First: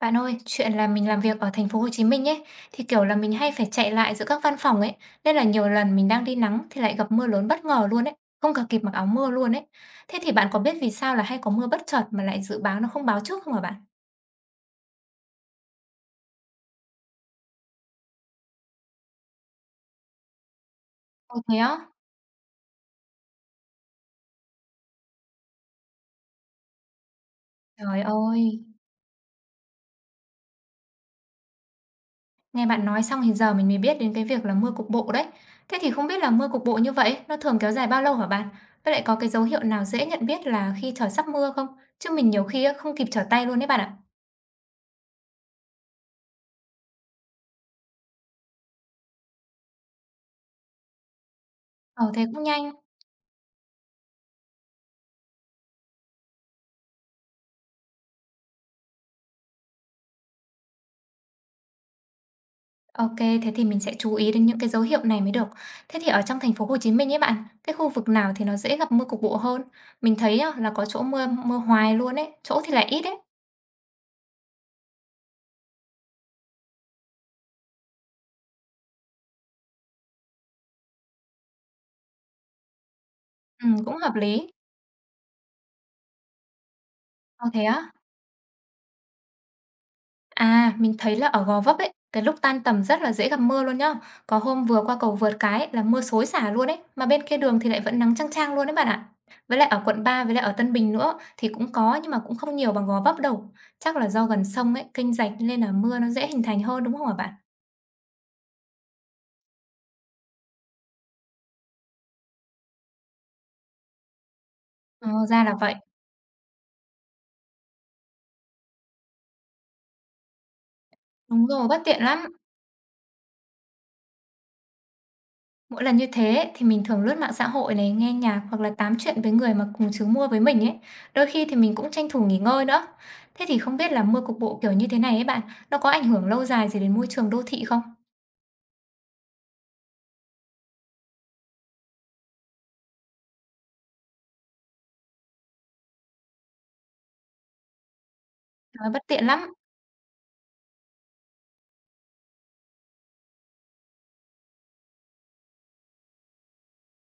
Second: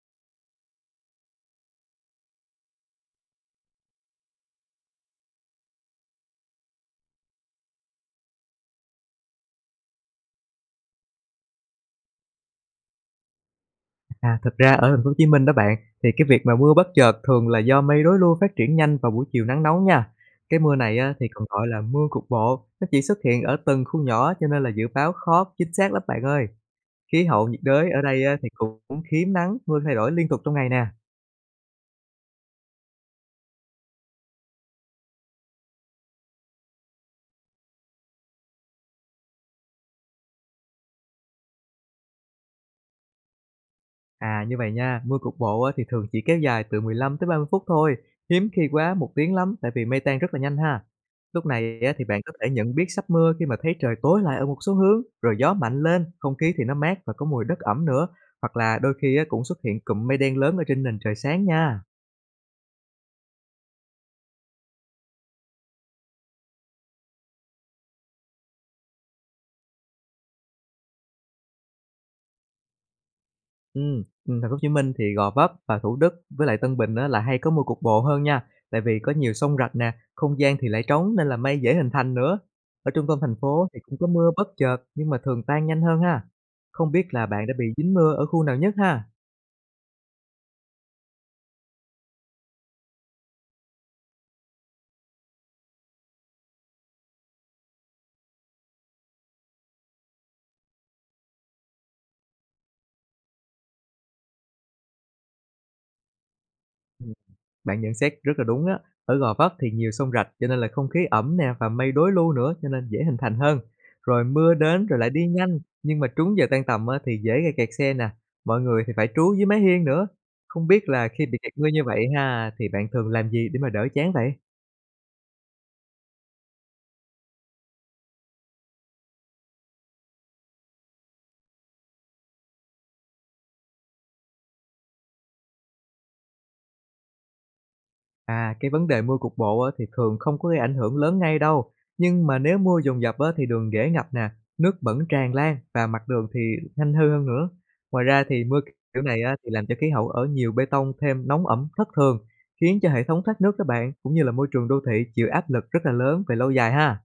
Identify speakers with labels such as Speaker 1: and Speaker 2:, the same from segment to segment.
Speaker 1: Bạn ơi, chuyện là mình làm việc ở thành phố Hồ Chí Minh ấy, thì kiểu là mình hay phải chạy lại giữa các văn phòng ấy, nên là nhiều lần mình đang đi nắng thì lại gặp mưa lớn bất ngờ luôn ấy, không cả kịp mặc áo mưa luôn ấy. Thế thì bạn có biết vì sao là hay có mưa bất chợt mà lại dự báo nó không báo trước không hả bạn?
Speaker 2: À, thực ra ở thành phố Hồ Chí Minh đó bạn, thì cái việc mà mưa bất chợt thường là do mây đối lưu phát triển nhanh vào buổi chiều nắng nóng nha. Cái mưa này á, thì
Speaker 1: Ồ
Speaker 2: còn
Speaker 1: thế
Speaker 2: gọi
Speaker 1: á?
Speaker 2: là mưa cục bộ, nó chỉ xuất hiện ở từng khu nhỏ cho nên là dự báo khó chính xác lắm bạn ơi. Khí hậu nhiệt đới
Speaker 1: Trời
Speaker 2: ở đây á, thì
Speaker 1: ơi,
Speaker 2: cũng hiếm nắng, mưa thay đổi liên tục trong ngày nè.
Speaker 1: nghe bạn nói xong thì giờ mình mới biết đến cái việc là mưa cục bộ đấy. Thế thì không biết là mưa cục bộ như vậy nó thường kéo dài bao lâu hả bạn? Với lại có cái dấu hiệu nào dễ nhận biết là khi trời sắp mưa không? Chứ mình nhiều khi á, không kịp trở tay luôn đấy bạn ạ.
Speaker 2: À, như vậy nha, mưa cục bộ á, thì thường chỉ kéo dài từ 15 tới 30 phút thôi, hiếm khi quá một tiếng lắm tại vì mây tan rất là nhanh ha. Lúc này á, thì
Speaker 1: Ờ
Speaker 2: bạn
Speaker 1: thế
Speaker 2: có
Speaker 1: cũng
Speaker 2: thể
Speaker 1: nhanh.
Speaker 2: nhận biết sắp mưa khi mà thấy trời tối lại ở một số hướng, rồi gió mạnh lên, không khí thì nó mát và có mùi đất ẩm nữa, hoặc là đôi khi á, cũng xuất hiện cụm mây đen lớn ở trên nền trời sáng nha.
Speaker 1: OK, thế thì mình sẽ chú ý đến những cái dấu hiệu này mới được. Thế thì ở trong thành phố Hồ Chí Minh ấy bạn, cái khu vực nào thì nó dễ gặp mưa cục bộ hơn? Mình thấy á, là có chỗ mưa mưa hoài luôn ấy, chỗ thì lại ít ấy.
Speaker 2: Thành phố Hồ Chí Minh thì Gò Vấp và Thủ Đức với lại Tân Bình á, là hay có mưa cục bộ hơn nha, tại vì có nhiều sông rạch nè, không gian thì lại trống nên là mây dễ hình thành nữa. Ở trung tâm thành phố thì
Speaker 1: Cũng
Speaker 2: cũng có
Speaker 1: hợp
Speaker 2: mưa bất
Speaker 1: lý.
Speaker 2: chợt nhưng mà thường tan nhanh hơn ha. Không biết là bạn
Speaker 1: Ờ,
Speaker 2: đã bị
Speaker 1: thế á?
Speaker 2: dính mưa ở khu nào nhất ha?
Speaker 1: À, mình thấy là ở Gò Vấp ấy, cái lúc tan tầm rất là dễ gặp mưa luôn nhá. Có hôm vừa qua cầu vượt cái là mưa xối xả luôn ấy, mà bên kia đường thì lại vẫn nắng chang chang luôn đấy bạn ạ. Với lại ở quận 3, với lại ở Tân Bình nữa thì cũng có nhưng mà cũng không nhiều bằng Gò Vấp đâu. Chắc là do gần sông ấy, kênh rạch nên là mưa nó dễ hình thành hơn đúng không hả bạn?
Speaker 2: Bạn nhận xét rất là đúng á. Ở Gò Vấp thì nhiều sông rạch cho nên là không khí ẩm nè và mây đối lưu nữa cho nên dễ hình thành hơn. Rồi mưa đến rồi
Speaker 1: Ờ,
Speaker 2: lại đi
Speaker 1: ra là
Speaker 2: nhanh,
Speaker 1: vậy.
Speaker 2: nhưng mà trúng giờ tan tầm á, thì dễ gây kẹt xe nè. Mọi người thì phải trú dưới mái hiên nữa. Không biết là khi bị
Speaker 1: Đúng
Speaker 2: kẹt mưa
Speaker 1: rồi, bất
Speaker 2: như
Speaker 1: tiện
Speaker 2: vậy
Speaker 1: lắm.
Speaker 2: ha thì bạn thường làm gì để mà đỡ chán vậy?
Speaker 1: Mỗi lần như thế ấy, thì mình thường lướt mạng xã hội này, nghe nhạc hoặc là tám chuyện với người mà cùng chướng mua với mình ấy. Đôi khi thì mình cũng tranh thủ nghỉ ngơi nữa. Thế thì không biết là mua cục bộ kiểu như thế này ấy bạn, nó có ảnh hưởng lâu dài gì đến môi trường đô thị không?
Speaker 2: À, cái vấn đề mưa cục bộ á, thì thường không có gây ảnh hưởng lớn ngay đâu. Nhưng mà nếu mưa dồn dập á, thì đường dễ ngập nè, nước bẩn tràn lan và mặt đường thì nhanh hư hơn nữa. Ngoài ra thì mưa
Speaker 1: Nói
Speaker 2: kiểu
Speaker 1: bất
Speaker 2: này
Speaker 1: tiện
Speaker 2: á,
Speaker 1: lắm.
Speaker 2: thì làm cho khí hậu ở nhiều bê tông thêm nóng ẩm thất thường, khiến cho hệ thống thoát nước các bạn cũng như là môi trường đô thị chịu áp lực rất là lớn về lâu dài ha.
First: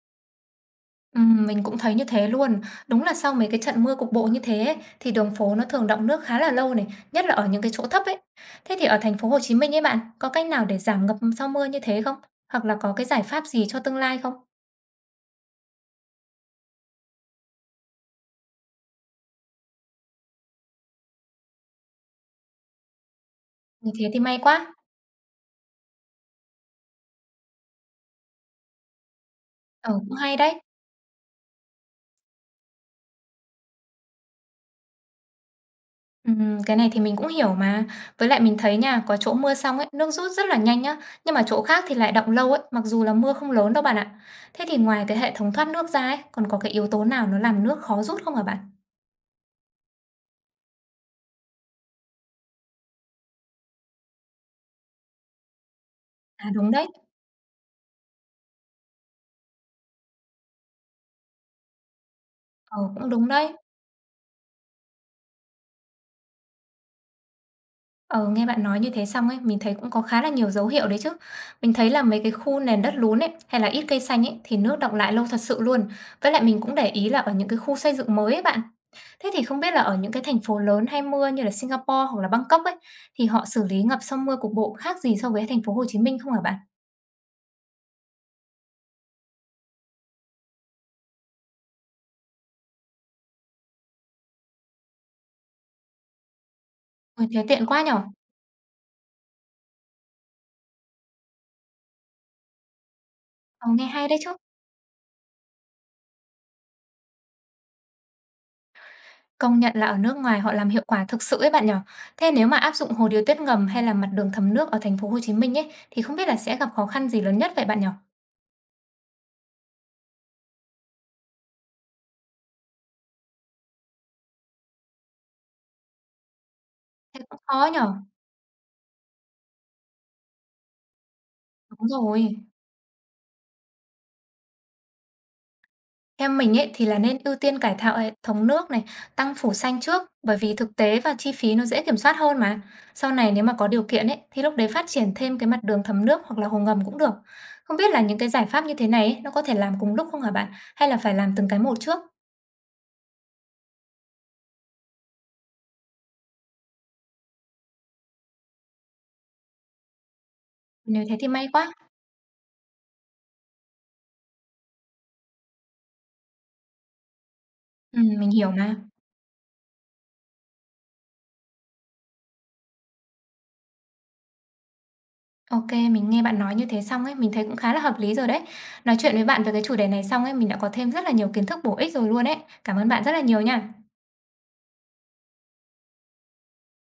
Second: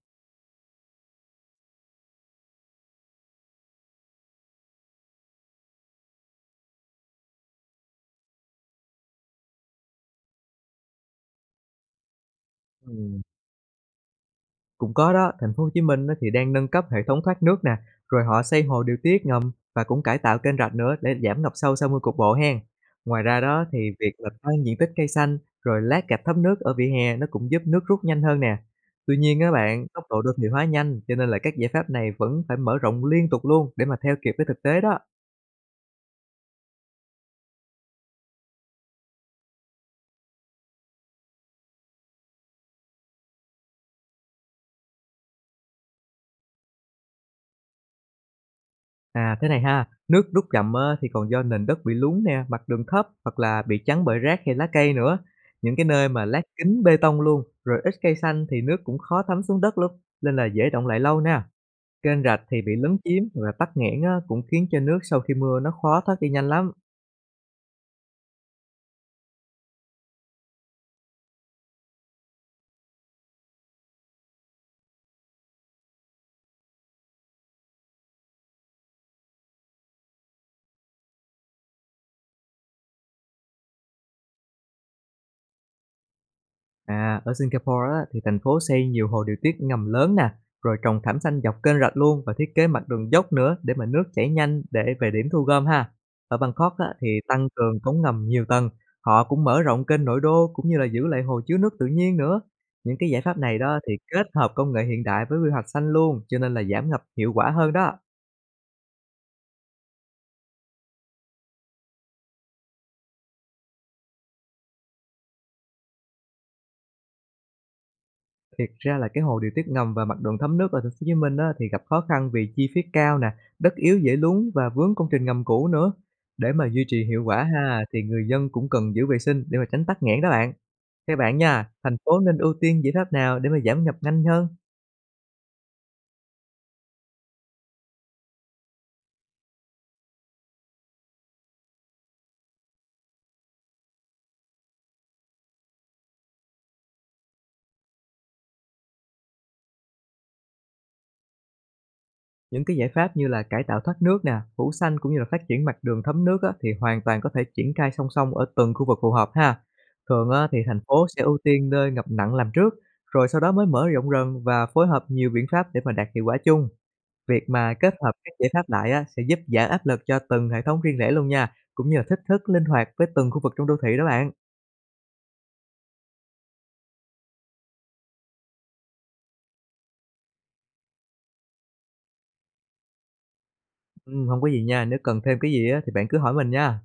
Speaker 1: Mình cũng thấy như thế luôn. Đúng là sau mấy cái trận mưa cục bộ như thế ấy, thì đường phố nó thường đọng nước khá là lâu này, nhất là ở những cái chỗ thấp ấy. Thế thì ở thành phố Hồ Chí Minh ấy bạn, có cách nào để giảm ngập sau mưa như thế không? Hoặc là có cái
Speaker 2: Ừ,
Speaker 1: giải pháp gì cho tương lai không?
Speaker 2: cũng có đó, thành phố Hồ Chí Minh á thì đang nâng cấp hệ thống thoát nước nè, rồi họ xây hồ điều tiết ngầm và cũng cải tạo kênh rạch nữa để giảm ngập sâu sau mưa cục bộ hen. Ngoài ra đó thì
Speaker 1: Ôi, thế
Speaker 2: việc
Speaker 1: thì
Speaker 2: là
Speaker 1: may
Speaker 2: tăng
Speaker 1: quá.
Speaker 2: diện tích cây xanh rồi lát gạch thấm nước ở vỉa hè nó cũng giúp nước rút nhanh hơn nè. Tuy nhiên á bạn,
Speaker 1: Ờ,
Speaker 2: tốc
Speaker 1: cũng
Speaker 2: độ đô
Speaker 1: hay
Speaker 2: thị
Speaker 1: đấy.
Speaker 2: hóa nhanh cho nên là các giải pháp này vẫn phải mở rộng liên tục luôn để mà theo kịp với thực tế đó.
Speaker 1: Cái này thì mình cũng hiểu mà. Với lại mình thấy nha, có chỗ mưa xong ấy, nước rút rất là nhanh nhá, nhưng mà chỗ khác thì lại đọng lâu ấy, mặc dù là mưa không lớn đâu bạn ạ. Thế thì ngoài cái hệ thống thoát nước ra ấy, còn có cái yếu tố nào nó làm nước khó rút không hả bạn?
Speaker 2: À, thế này ha, nước rút chậm á, thì còn do nền đất bị lún nè, mặt đường thấp hoặc là bị chắn bởi rác hay lá cây nữa. Những cái nơi mà lát
Speaker 1: À, đúng
Speaker 2: kính
Speaker 1: đấy.
Speaker 2: bê tông luôn, rồi ít cây xanh thì nước cũng khó thấm xuống đất lắm, nên là dễ động lại lâu nè. Kênh rạch thì bị
Speaker 1: Ờ,
Speaker 2: lấn
Speaker 1: cũng
Speaker 2: chiếm
Speaker 1: đúng
Speaker 2: và
Speaker 1: đấy.
Speaker 2: tắc nghẽn á, cũng khiến cho nước sau khi mưa nó khó thoát đi nhanh lắm.
Speaker 1: Ừ, nghe bạn nói như thế xong ấy, mình thấy cũng có khá là nhiều dấu hiệu đấy chứ. Mình thấy là mấy cái khu nền đất lún ấy, hay là ít cây xanh ấy, thì nước đọng lại lâu thật sự luôn. Với lại mình cũng để ý là ở những cái khu xây dựng mới ấy bạn. Thế thì không biết là ở những cái thành phố lớn hay mưa như là Singapore hoặc là Bangkok ấy, thì họ xử lý ngập sau mưa cục bộ khác gì so với thành phố Hồ Chí Minh không hả bạn?
Speaker 2: À, ở Singapore á, thì thành phố xây nhiều hồ điều tiết ngầm lớn nè, rồi trồng thảm xanh dọc kênh rạch luôn và thiết kế mặt đường dốc nữa để mà nước chảy nhanh để về điểm thu gom ha. Ở Bangkok á, thì
Speaker 1: Ôi, thế
Speaker 2: tăng
Speaker 1: tiện
Speaker 2: cường
Speaker 1: quá
Speaker 2: cống
Speaker 1: nhở?
Speaker 2: ngầm nhiều tầng, họ cũng mở rộng kênh nội đô cũng như là giữ lại hồ chứa nước tự nhiên nữa. Những cái giải pháp này
Speaker 1: Ờ,
Speaker 2: đó
Speaker 1: nghe
Speaker 2: thì
Speaker 1: hay đấy
Speaker 2: kết
Speaker 1: chứ.
Speaker 2: hợp công nghệ hiện đại với quy hoạch xanh luôn, cho nên là giảm ngập hiệu quả hơn đó.
Speaker 1: Công nhận là ở nước ngoài họ làm hiệu quả thực sự ấy bạn nhở. Thế nếu mà áp dụng hồ điều tiết ngầm hay là mặt đường thấm nước ở thành phố Hồ Chí Minh ấy, thì không biết là sẽ gặp khó khăn gì lớn nhất vậy bạn nhỉ?
Speaker 2: Thiệt ra là cái hồ điều tiết ngầm và mặt đường thấm nước ở thành phố Hồ Chí Minh á, thì gặp khó khăn vì chi phí cao nè, đất yếu dễ lún và vướng công trình ngầm cũ nữa. Để mà duy trì
Speaker 1: Thế
Speaker 2: hiệu
Speaker 1: cũng
Speaker 2: quả
Speaker 1: khó nhỉ?
Speaker 2: ha, thì người dân cũng cần giữ vệ sinh để mà tránh tắc nghẽn đó bạn. Theo bạn nha,
Speaker 1: Đúng
Speaker 2: thành phố
Speaker 1: rồi.
Speaker 2: nên ưu tiên giải pháp nào để mà giảm ngập nhanh hơn?
Speaker 1: Theo mình ấy thì là nên ưu tiên cải tạo hệ thống nước này, tăng phủ xanh trước, bởi vì thực tế và chi phí nó dễ kiểm soát hơn mà. Sau này nếu mà có điều kiện ấy, thì lúc đấy phát triển thêm cái mặt đường thấm nước hoặc là hồ ngầm cũng được. Không biết là những cái giải pháp như thế này ấy, nó có thể làm cùng lúc không hả bạn? Hay là phải làm từng cái một trước?
Speaker 2: Những cái giải pháp như là cải tạo thoát nước nè, phủ xanh cũng như là phát triển mặt đường thấm nước á, thì hoàn toàn có thể triển khai song song ở từng khu vực phù hợp ha. Thường á, thì thành
Speaker 1: Nếu
Speaker 2: phố
Speaker 1: thế
Speaker 2: sẽ
Speaker 1: thì
Speaker 2: ưu
Speaker 1: may
Speaker 2: tiên
Speaker 1: quá.
Speaker 2: nơi ngập nặng làm trước, rồi sau đó mới mở rộng rần và phối hợp nhiều biện pháp để mà đạt hiệu quả chung. Việc mà kết
Speaker 1: Ừ,
Speaker 2: hợp
Speaker 1: mình
Speaker 2: các giải
Speaker 1: hiểu
Speaker 2: pháp
Speaker 1: mà.
Speaker 2: lại á, sẽ giúp giảm áp lực cho từng hệ thống riêng lẻ luôn nha, cũng như là thích thức linh hoạt với từng khu vực trong đô thị đó bạn.
Speaker 1: OK, mình nghe bạn nói như thế xong ấy, mình thấy cũng khá là hợp lý rồi đấy. Nói chuyện với bạn về cái chủ đề này xong ấy, mình đã có thêm rất là nhiều kiến thức bổ ích rồi luôn ấy. Cảm ơn bạn rất là nhiều nha.
Speaker 2: Ừ, không có gì nha, nếu cần thêm cái gì á, thì bạn cứ hỏi mình nha.